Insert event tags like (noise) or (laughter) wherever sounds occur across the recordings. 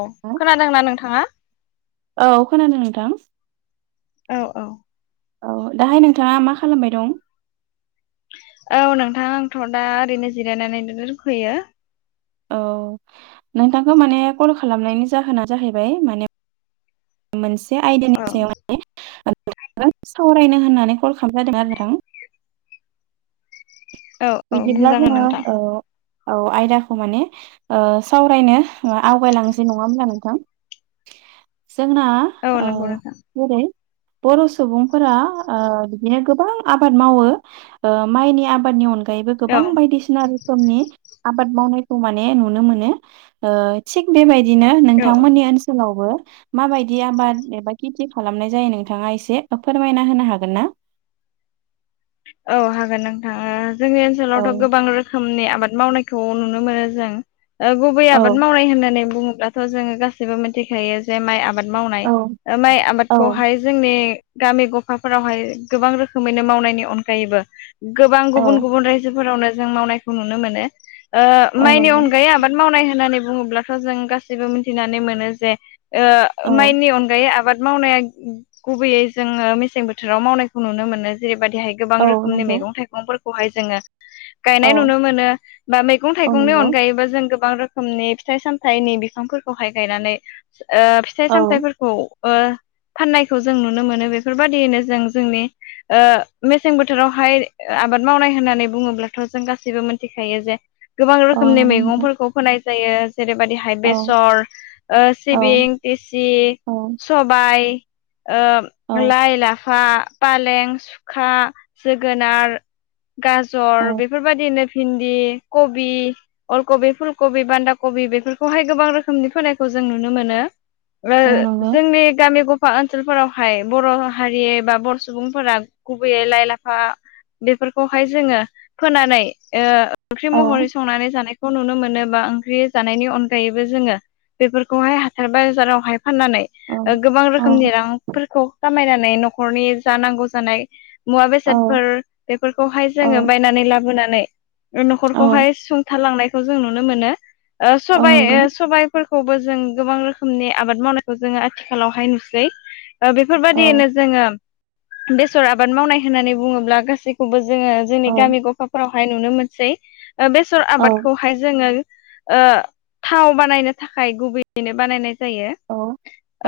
औ खोनादोंना नोंथाङा औ खोनादों नोंथां औ औ औ दाहाय नोंथाङा मा खालामबाय दं औ नोंथां आंथ' दा ओरैनो जिरायनानै रूख'यो औ नोंथांखौ माने कल खालामनायनि जाहोना जाहैबाय माने मोनसे आयदानि औ सायाव माने ओ सावरायनो होननानै कल खालाम जादों आरो नोंथां औ औ बिदिब्ला बुंजागोन जोङो नोंथां औ औ आयदाखौ माने ओ सावरायनो आवगायलांनोसै नङा होनब्ला नोंथां (unintelligible) जोंना औ ओ नंगौ नोंथां जेरै बर' सुबुंफोरा ओ बिदिनो गोबां आबाद मावो ओ माइनि आबादनि अनगायैबो औ गोबां बायदिसिना रोखोमनि आ बाद मावनायखौ माने नुनो मोनो ओ थिग बेबायदिनो औ नोंथांमोननि ओनसोलावबो माबायदि आबाद एबा खेथि खालामनाय जायो नोंथाङा एसे फोरमायना होनो हागोन ना औ हागोन नोंथां ओ जोंनि औ ओनसोलावथ' गोबां रोखोमनि आ बाद मावनायखौ नुनो मोनो जों ओ गुबै औ आबाद मावनाय होननानै बुङोब्लाथ' जोङो गासैबो मिथिखायो जे माइ आबाद मावनाय औ माइ आबादखौहाय जोंनि गामि ग'फाफोरावहाय गोबां रोखोमैनो मावनायनि अनगायैबो गोबां औ गुबुन-गुबुन रायजोफोरावनो जों मावनायखौ नुनो मोनो ओ औ माइनि नंगौ अनगायै आबाद मावनाय होननानै बुङोब्लाथ' जों गासैबो मिथिनानै मोनो जे औ ओ माइनि अनगायै आबाद मावनाया गुबैयै जोङो मेसें बोथोराव मावनायखौ नुनो मोनो जेबादि हाय गोबां औ रोखोमनि नंगौ मेगं-थाइगंफोरखौहाय जोङो औ गायनाय नुनो मोनो बा औ मैगं-थाइगंनि नंगौ अनगायैबो जों गो बां रोखोमनि फिथाइ-सामथाइनि बिफांफोरखौहाय गायनानै ओ औ फिथाइ-सामथायफोरखौ ओ फाननायखौ जों नुनो मोनो बेफोरबायदियैनो जों जोंनि ओ मेसें बोथोरावहाय आबाद मावनाय होननानै बुङोब्लाथ' जों गासैबो मिथिखायो जे गोबां औ रोखोमनि नंगौ नोंथां मैगंफोरखौ फोनाय जायो जेरैबायदिहाय औ बेसर ओ औ सिबिं तेसि औ सबाय ओ औ लाइ, लाफा, पालें, सुखा, जोगोनार गाजर औ बेफोरबायदिनो भिन्दि, कबि, अलकबि, फुलकबि, बान्दा कब बि बेफोरखौहाय गोबां रोखोमनि फोनायखौ जों नुनो मोनो ओ औ नंगौ जोंनि गामि गफा ओनसोलफोराव हाय बर' हारि एबा बर' सुबुंफोरा गुबैयै लाइ लाफा बेफोरखौहाय जोङो फोनानै ओ ओंख्रि औ महरै संनानै जानाय खौ नुनो मोनो बा ओंख्रि जानायनि अनगायैबो जोङो बेफोरखौहाय हाथाय बाजारावहाय फाननानै औ गोबां औ रोखोमनि रांफोरखौ खामायनानै न'खरनि जानांगौ जानाय औ मुवा-बेसादफोर बेफोरखौहाय जोङो औ बायनानै लाबोनानै ओ औ न'खरखौहाय सुंथालांनायखौ जों नुनो मोनो ओ औ सबाय नंगौ सबायफोर खौबो जों गोबां रोखोमनि आबाद मावनायखौ जोङो आथिखालावहाय नुसै ओ औ बेफोरबायदियैनो जोङो बेसर आबाद मावनाय होननानै बुङोब्ला गासैखौबो जोङो जोंनि औ गामि ग'फाफोरावहाय नुनो मोनसै बेसर औ आबादखौहाय जोङो ओ थाव बानायनो थाखाय गुबैयैनो बानायनाय जायो औ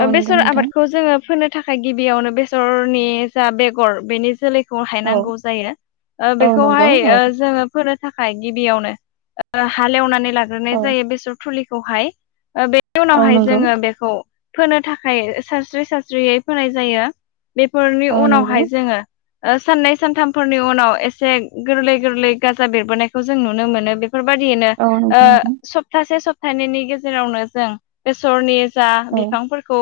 औ नंगौ बेसर नोंथां आबादखौ जोङो फोनो थाखाय गिबियावनो बेसरनि जा बेगर बेनि जोलै खौहाय औ नांगौ जायो ओ औ नंगौ बेखौहाय औ ओ जोङो फोनो थाखाय गिबियावनो हालेवनानै लाग्रोनाय औ जायो बेसर थुलिखौहाय बे औ उनावहाय नंगौ जोङो बेखौ फोनो थाखाय सारस्रि-सारस्रियै फोनाय जायो बेफोरनि औ नंगौ उनावहाय जोङो ओ साननै-सानथामफोरनि उनाव एसे गोरलै-गोरलै गाजा बेरबोनायखौ जों नुनो मोनो बे बेफोरबायदियैनो औ नंगौ ओ नोंथां सप्तासे सप्तानैनि गेजेरावनो जों बेसरनि। जा औ बिफांफोरखौ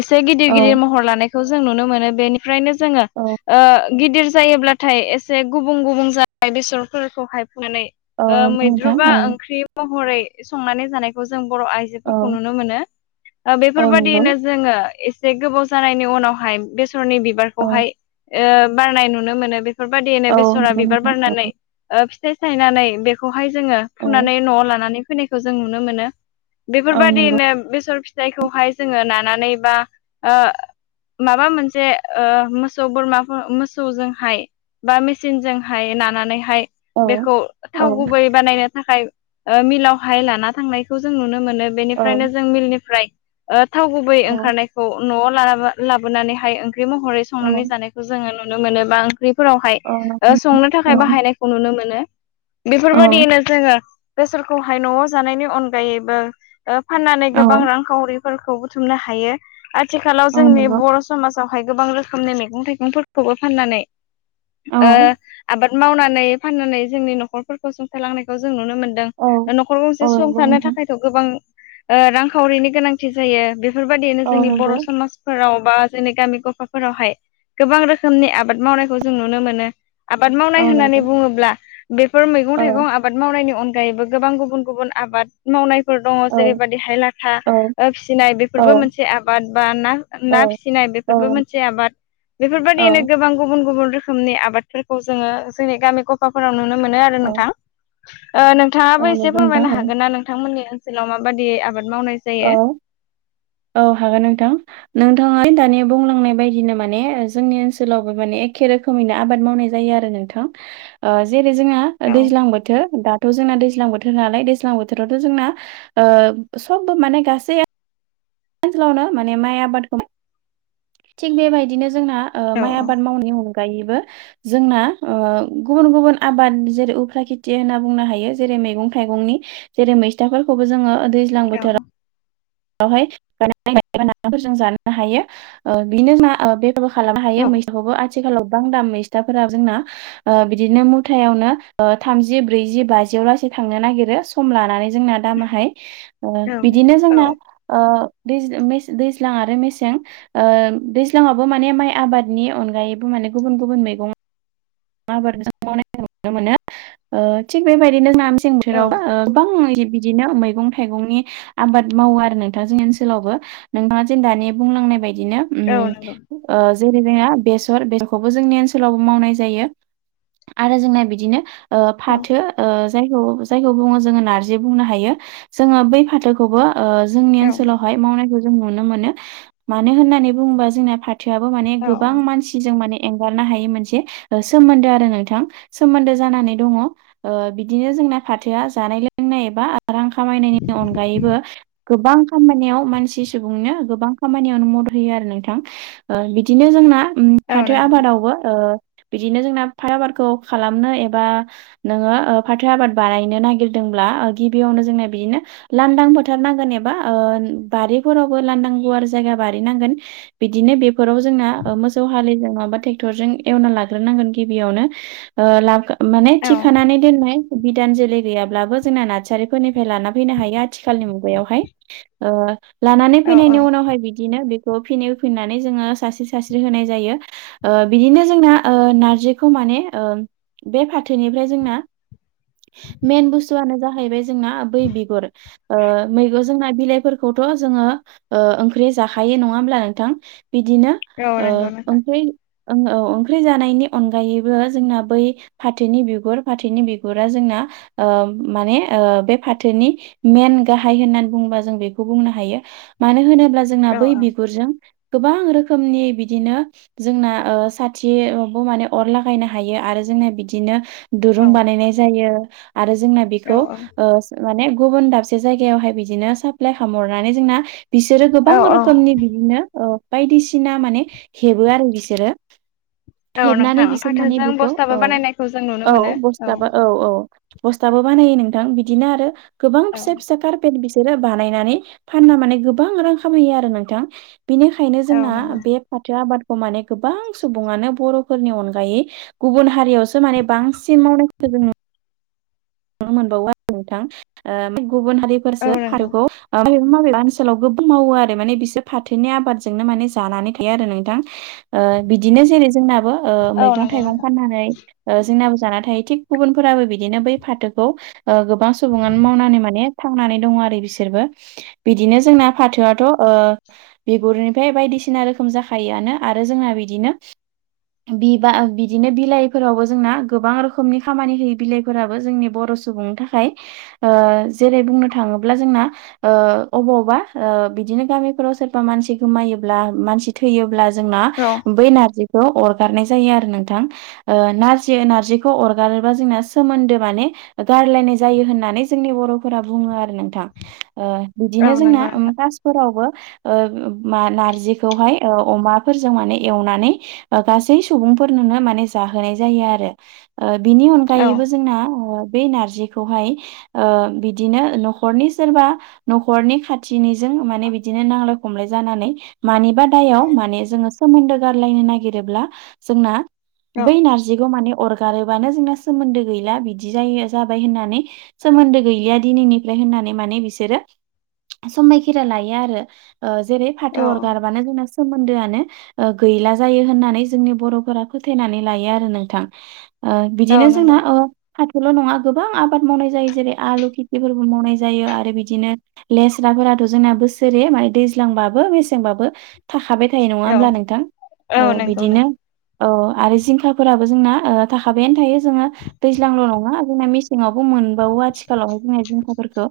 एसे गिदिर गिदिर औ महर लानायखौ जों नुनो मोनो बेनिफ्रायनो जोङो। औ ओ गिदिर जायोब्लाथाय एसे गुबुं गुबुं जानाय बेसरफोरखौहाय। नानै औ ओ नंगौ मैद्रु नोंथां बा औ ओंख्रि महरै संनानै जानायखौ जों। जों बर' औ आइजोफोरखौ नुनो मोनो ओ औ नंगौ बेफोरबायदियैनो जोङो। जे गोबाव जानायनि उनावहाय बेसरनि औ बिबारखौहाय ओ बारनाय नुनो मोनो बे। बेफोरबायदियैनो औ बेसरा नंगौ बिबार नोंथां औ बारनानै। ओ फिथाइ थायनानै बेखौहाय जोङो औ फुनानै न'आव लानानै। फैनायखौ जों नुनो मोनो औ नंगौ बेफोरबायदिनो बेसर। जायखौहाय जोङो नानानै बा ओ माबा मोनसे ओ मोस। मोसौ बोरमा मोसौजोंहाय बा मेसिनजोंहाय नानानैहाय। औ बेखौ औ थाव गुबै बानायनो थाखाय ओ मिलावहाय लाना थांनायखौ जों नुनो मोनो। नो बेनिफ्रायनो औ जों मिलनिफ्राय ओ थाव गुबै औ ओंखारनायखौ। न'आव ला लाबोनानैहाय ओंख्रि महरै संनानै जानायखौ जोङो नुनो मोनो बा ओंख्रि। फोरावहाय औ ओ नंगौ संनो औ थाखाय बाहायनायखौ नुनो मोनो। बेफोर बायदियैनो जोङो बेसखौहाय न'आव जानायनि अनगायैबो। ओ फाननानै औ गोबां रांखावरिफोरखौ बुथुमनो हायो आथिखालाव औ जोंनि नंगौ बर' समाज। फ्रावहाय गोबां रोखोमनि मैगं थाइगंफोरखौबो फाननानै। औ ओ आबाद मावनानै फाननानै जोंनि न'खरफोरखौ सुंथालांनायखौ जों नुनो मोनो। मोनदों औ ओ न'खर औ गंसे नंगौ सुंथानो नोंथां थाखायथ' गोबां ओ रांखावरिनि गोनांथि जायो बे। बेफोरबायदियैनो औ जोंनि नंगौ बर' समाजफोराव बा जोंनि गामि गफाफोरावहाय। गोबां रोखोमनि आबाद मावनायखौ जों नुनो मोनो आबाद औ मावनाय होननानै नंगौ बुङोब्ला। बेफोर मैगं थाइगं आबाद मावनायनि अनगायैबो गोबां गुबुन गुबुन आबाद मावनाय। फोर औ दङ औ जेरैबायदिहाय लाथा औ फिसिनाय औ बेफोरबो मोनसे आबाद बा ना ना औ फिसिनाय। औ बेफोरबो नों मोनसे आबाद। बेफोरबायदियैनो औ गोबां गुबुन गुबुन रोखोमनि आबादफोरखौ जोङो जोंनि गामि गफाफोराव। नुनो मोनो आरो औ नोंथां ओ औ नोंथाङाबो एसे नंगौ नोंथां फोरमायनो औ हागोन ना नोंथांमोननि। ओनसोलाव मा बायदि आबाद। मावनाय औ जायो औ हागोन नोंथां नों। थाङा दानि बुंलांनाय बायदिनो माने जोंनि ओनसोलावबो माने एखे रोखोमैनो आबाद मावनाय जायो आरो नों। नोंथां ओ जेरै जोंना औ दैज्लां बोथोर दाथ जोंना दै। ज्लां बोथोर नालाय दैज्लां बोथोरावथ' जोंना ओ सबबो माने गासै। ओनसोलावनो माने माइ आबादखौ थिग बेबायदिनो जों। जोंना ओ औ माइ आबाद मावनायनि अनगा। गायैबो जोंना ओ गुबुन गुबुन आबाद जेरै उफ्रा खेथि होनना बुंनो हायो जेरै। मैगं थाइगंनि जेरै मैस्थाफोरखौबो जोङो दैज्लां औ बोथोरावहाय। (unintelligible) फोर जों जानो हायो बिनो जोंना बे। बो खालामनो औ हायो मैसथाखौबो आथिखालाव गोबां दाम मैस। फिथा फोराब जोंना ओ बिदिनो मुथायावनो थामजि ब्रैजि बाजियाव लासै थांनो नागिरो। यो सम लानानै जोंना दामाहाय ओ बिदिनो औ जोंना ओ। दैज ओ मेस दैज्लां आरो मेसें ओ दैज्लङावबो माने माइ आबादनि अनगायैबो माने ने गुबुन गुबुन मैगं। (unintelligible) नुनो मोनो ओ थिग बेबायदिनो जोना। जों औ जेराव ओ गोबां। बिदिनो मैगं थाइगंनि आबाद मावो आरो नोंथां जोंनि ओनसोलावबो नोंथाङा जों दानि बुंलांनाय बायदि बिदिनो औ उम नंगौ ओ जेरै जोंना बेसर बेसरखौबो जोंनि ओनसोलावबो मावनाय जायो। आरो जोंना बिदिनो ओ औ फाथो ओ जायखौ जायखौ बुङो जोङो नारजि बुंनो हायो जोङो बै फाथोखौबो ओ जोंनि औ ओनसोलावहाय मावनायखौ जों नुनो मोनो मानो होननानै बुङोबा जोंना फाथोआबो माने औ गोबां मानसिजों माने एंगारनो हायै मोनसे ओ सोमोन्दो आरो नोंथां सोमोन्दो जानानै दङ ओ बिदिनो जोंना फाथोआ जानाय लोंनाय एबा रां खामायनायनि अनगायैबो गोबां खामानियाव मानसि सुबुंनो गोबां खामानियावनो मदद होयो आरो नोंथां ओ बिदिनो जोंना उम औ फाथो नंगौ आबादावबो ओ बिदिनो जोंना फाथो आबादखौ खालामनो एबा नोङो ओ फाथो आबाद बानायनो नागिरदोंब्ला गिबियावनो जों बिदिनो लांदां फोथार नांगोन एबा ओ बारिफोरावबो लांदां गुवार जायगा बारि नांगोन बिदिनो बेफोराव जोंना ओ मोसौ हालिजों नङाबा ट्रेक्टर एवना लाग्र ग्रोन नांगोन गिबिआवनो ओ ला माने औ थिखानानै दोननाय बिदान जोलै गैयाब्लाबो जोंना नार्सारिफोरनिफ्राय लाना फैनो हायो आथिखालनि मुगायावहाय ओ लानानै औ फैनायनि औ उनावहाय बिदिनो बे फिन होफिननानै जोङो सास्रि सास्रि होनाय जायो ओ बिदिनो जोंना ओ नारजिखौ माने ओ बे फाथोनिफ्राय जोंना मेन बुस्थुआनो जाहैबाय जोंना बै बिगुर ओ मैगं जोंना बिलाइफोरखौथ' जोङो ओ ओंख्रि जाखायो नङा होमब्ला नोंथां? बिदिनो औ ओ नंगौ नोंथां ओमफाय ओ औ ओंख्रि जानायनि अनगायैबो जोंना बै फाथोनि बिगुर फाथोनि बिगुरा जोंना ओ माने बे फाथोनि मेन गाहाय होननानै बुंुङोबा जों बेखौ बुंनो हायो मानो होनो जोंना औ बै बिगुर गोबां रोखोमनि बिदिनो जोंना ओ साथ थिअबो माने अर लागायनो हायो आरो जोंना बिदिनो औ दुरुं बानायनाय जायो आरो जोंना बेखौ ओ माने गुबुन दाबसे जायगायावहाय बिदिनो साप्लाय खालामहरनानै जोंना बिसोरो औ गोबां रोखोमनि बिदिनो ओ बायदिसिना माने हेबो आरो बिसोरो। औ हेबनानै नोंथां बिसोर माने फाथोजों बेखौ बस्थाबो औ बानायनायखौ जों नुनो औ मोनो बस्थाबा औ औ। बस्थाबो बानायो नोंथां बिदिनो आरो गोबां औ फिसा फिसा कार्पेट बिसोरो बानायनानै फानना माने गोबां रां खामैयो आरो नोंथां। बिनिखायनो औ जोंना नंगौ बे फाथो आबादखौ माने गोबां सुबनो बर'फोरनि अनगायै गुबुन हारियावसो माने बांसिन मावनाय नुनो मोनबावो आरो नोंथां ओ गुबुन औ हारिफोरसो (unintelligible) नंगौ मावबा ओनसोलाव गोबां मावो आरो माने बिसोर फाथोनि आबादजोंनो माने जानानै थायो आरो नोंथां । ओ बिदिनो जेरै जोंनाबो। ओ औ मैगं नंगौ थाइगं नोंथां फाननानै जोंनाबो जाना थायो थिग गुबुनफोराबो बिदिनो बै फाथोखौ ओ गोबां सुबनो मावनानै मान थांनानै दङ आरो बिसोरबो बिदिनो जों आ फाथोआथ' ओ बिगुरनिफ्राय बायदिसिना रोखोम जाखायोआनो आरो जोंना बिदिनो बिबा बिदिनो बिलाइफोरावबो जोंना गोबां रोखोमनि खामानि होयो बिलाइफोराबो। बो जों बर' सुबुंनि थाखाय ओ जेरै बुंनो थाङोब्ला जोंना ओ आबाव बा ओ बिदिनो गामिफोराव सोरबा मानसि गोमायोब्ला मानसि थैयोब्ला जोंना औ बै नारजिखौ अरगारनाय जायो आरो नोंथां ओ नारजि नारजिखौ अरगारोब्ला सोमोनदो माने गारलायनाय जायो होननानै जोंनि बर'फोरा बुङो आरो नोंथां बिदिनो औ जोंना नंगौ कासफोरावबो नारजिखौहाय अमाफोरजों माने एवनानै गासै सुबुं फोरनो माने जाहोनाय जायो आरो बिनि औ अनगायैबो जोंना बे नारजिखौहाय बिदिनो न'खरनि सोरबा न'खरनि खाथि निजों माने बिदिनो नांलाय खमलाय जानानै मानिबा दायाव माने जोङो सोमोन्दो गारलायनो नागिरोब्ला जोंना औ बै नारजिखौ माने अरगारोबानो जोंना सोमोन्दो गैला बिदि बि जायो जाबाय होननानै सोमोन्दो गैलिया दिनैनिफ्राय होननानै माने बिसोरो समायखेरा लायो आरो जेरै फाथो अर गारबानो जोंना सोमोन्दोआनो गैला जायो होननानै जोंनि बर'फोरा फोथायनानै लायो आरो नोंथां ओ- औ बिदिनो जोंना नंगौ ओ हाथल' नङा गोबां आबाद मावनाय जायो जेरै आलु खेथिफोरबो मावनाय जायो आरो बिदिनो लेस्रा जोंना बोसोरै म दैज्लांबाबो मसेंबाबो थाखाबाय थ फिथायाइ नङा औ होमब्ला नोंथां औ नंगौ नों बिदिनो औ आरो जिंखा फोराबो जोंना ओ- थाखाबायनो थायो जोङो दैज्लांल' नङा जोंना मेसेङावबो मोन बावो आथिखालावाय जों जिंखाफोरखौ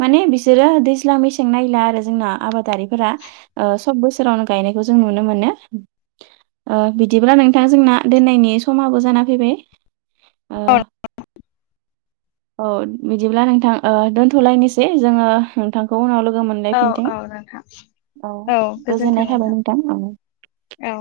माने बिसोरो दैज्लां मेसें नायला आरो जोंना आबादारिफोरा ओ- सब बोसोरावनो गाय जों नुनो मोनो ओ- बिदिब्ला नोंथां जोंना दोननायनि समाबो जाना फैबाय औ बिदिब्ला नोंथां ओ- दोनथ'लायनोसै जोङो नोंथांखौ उनाव लोगो लोगो मोनलाय औ फिनथिं औ नोंथां औ गोजोननाय थाबाय नोंथां औ औ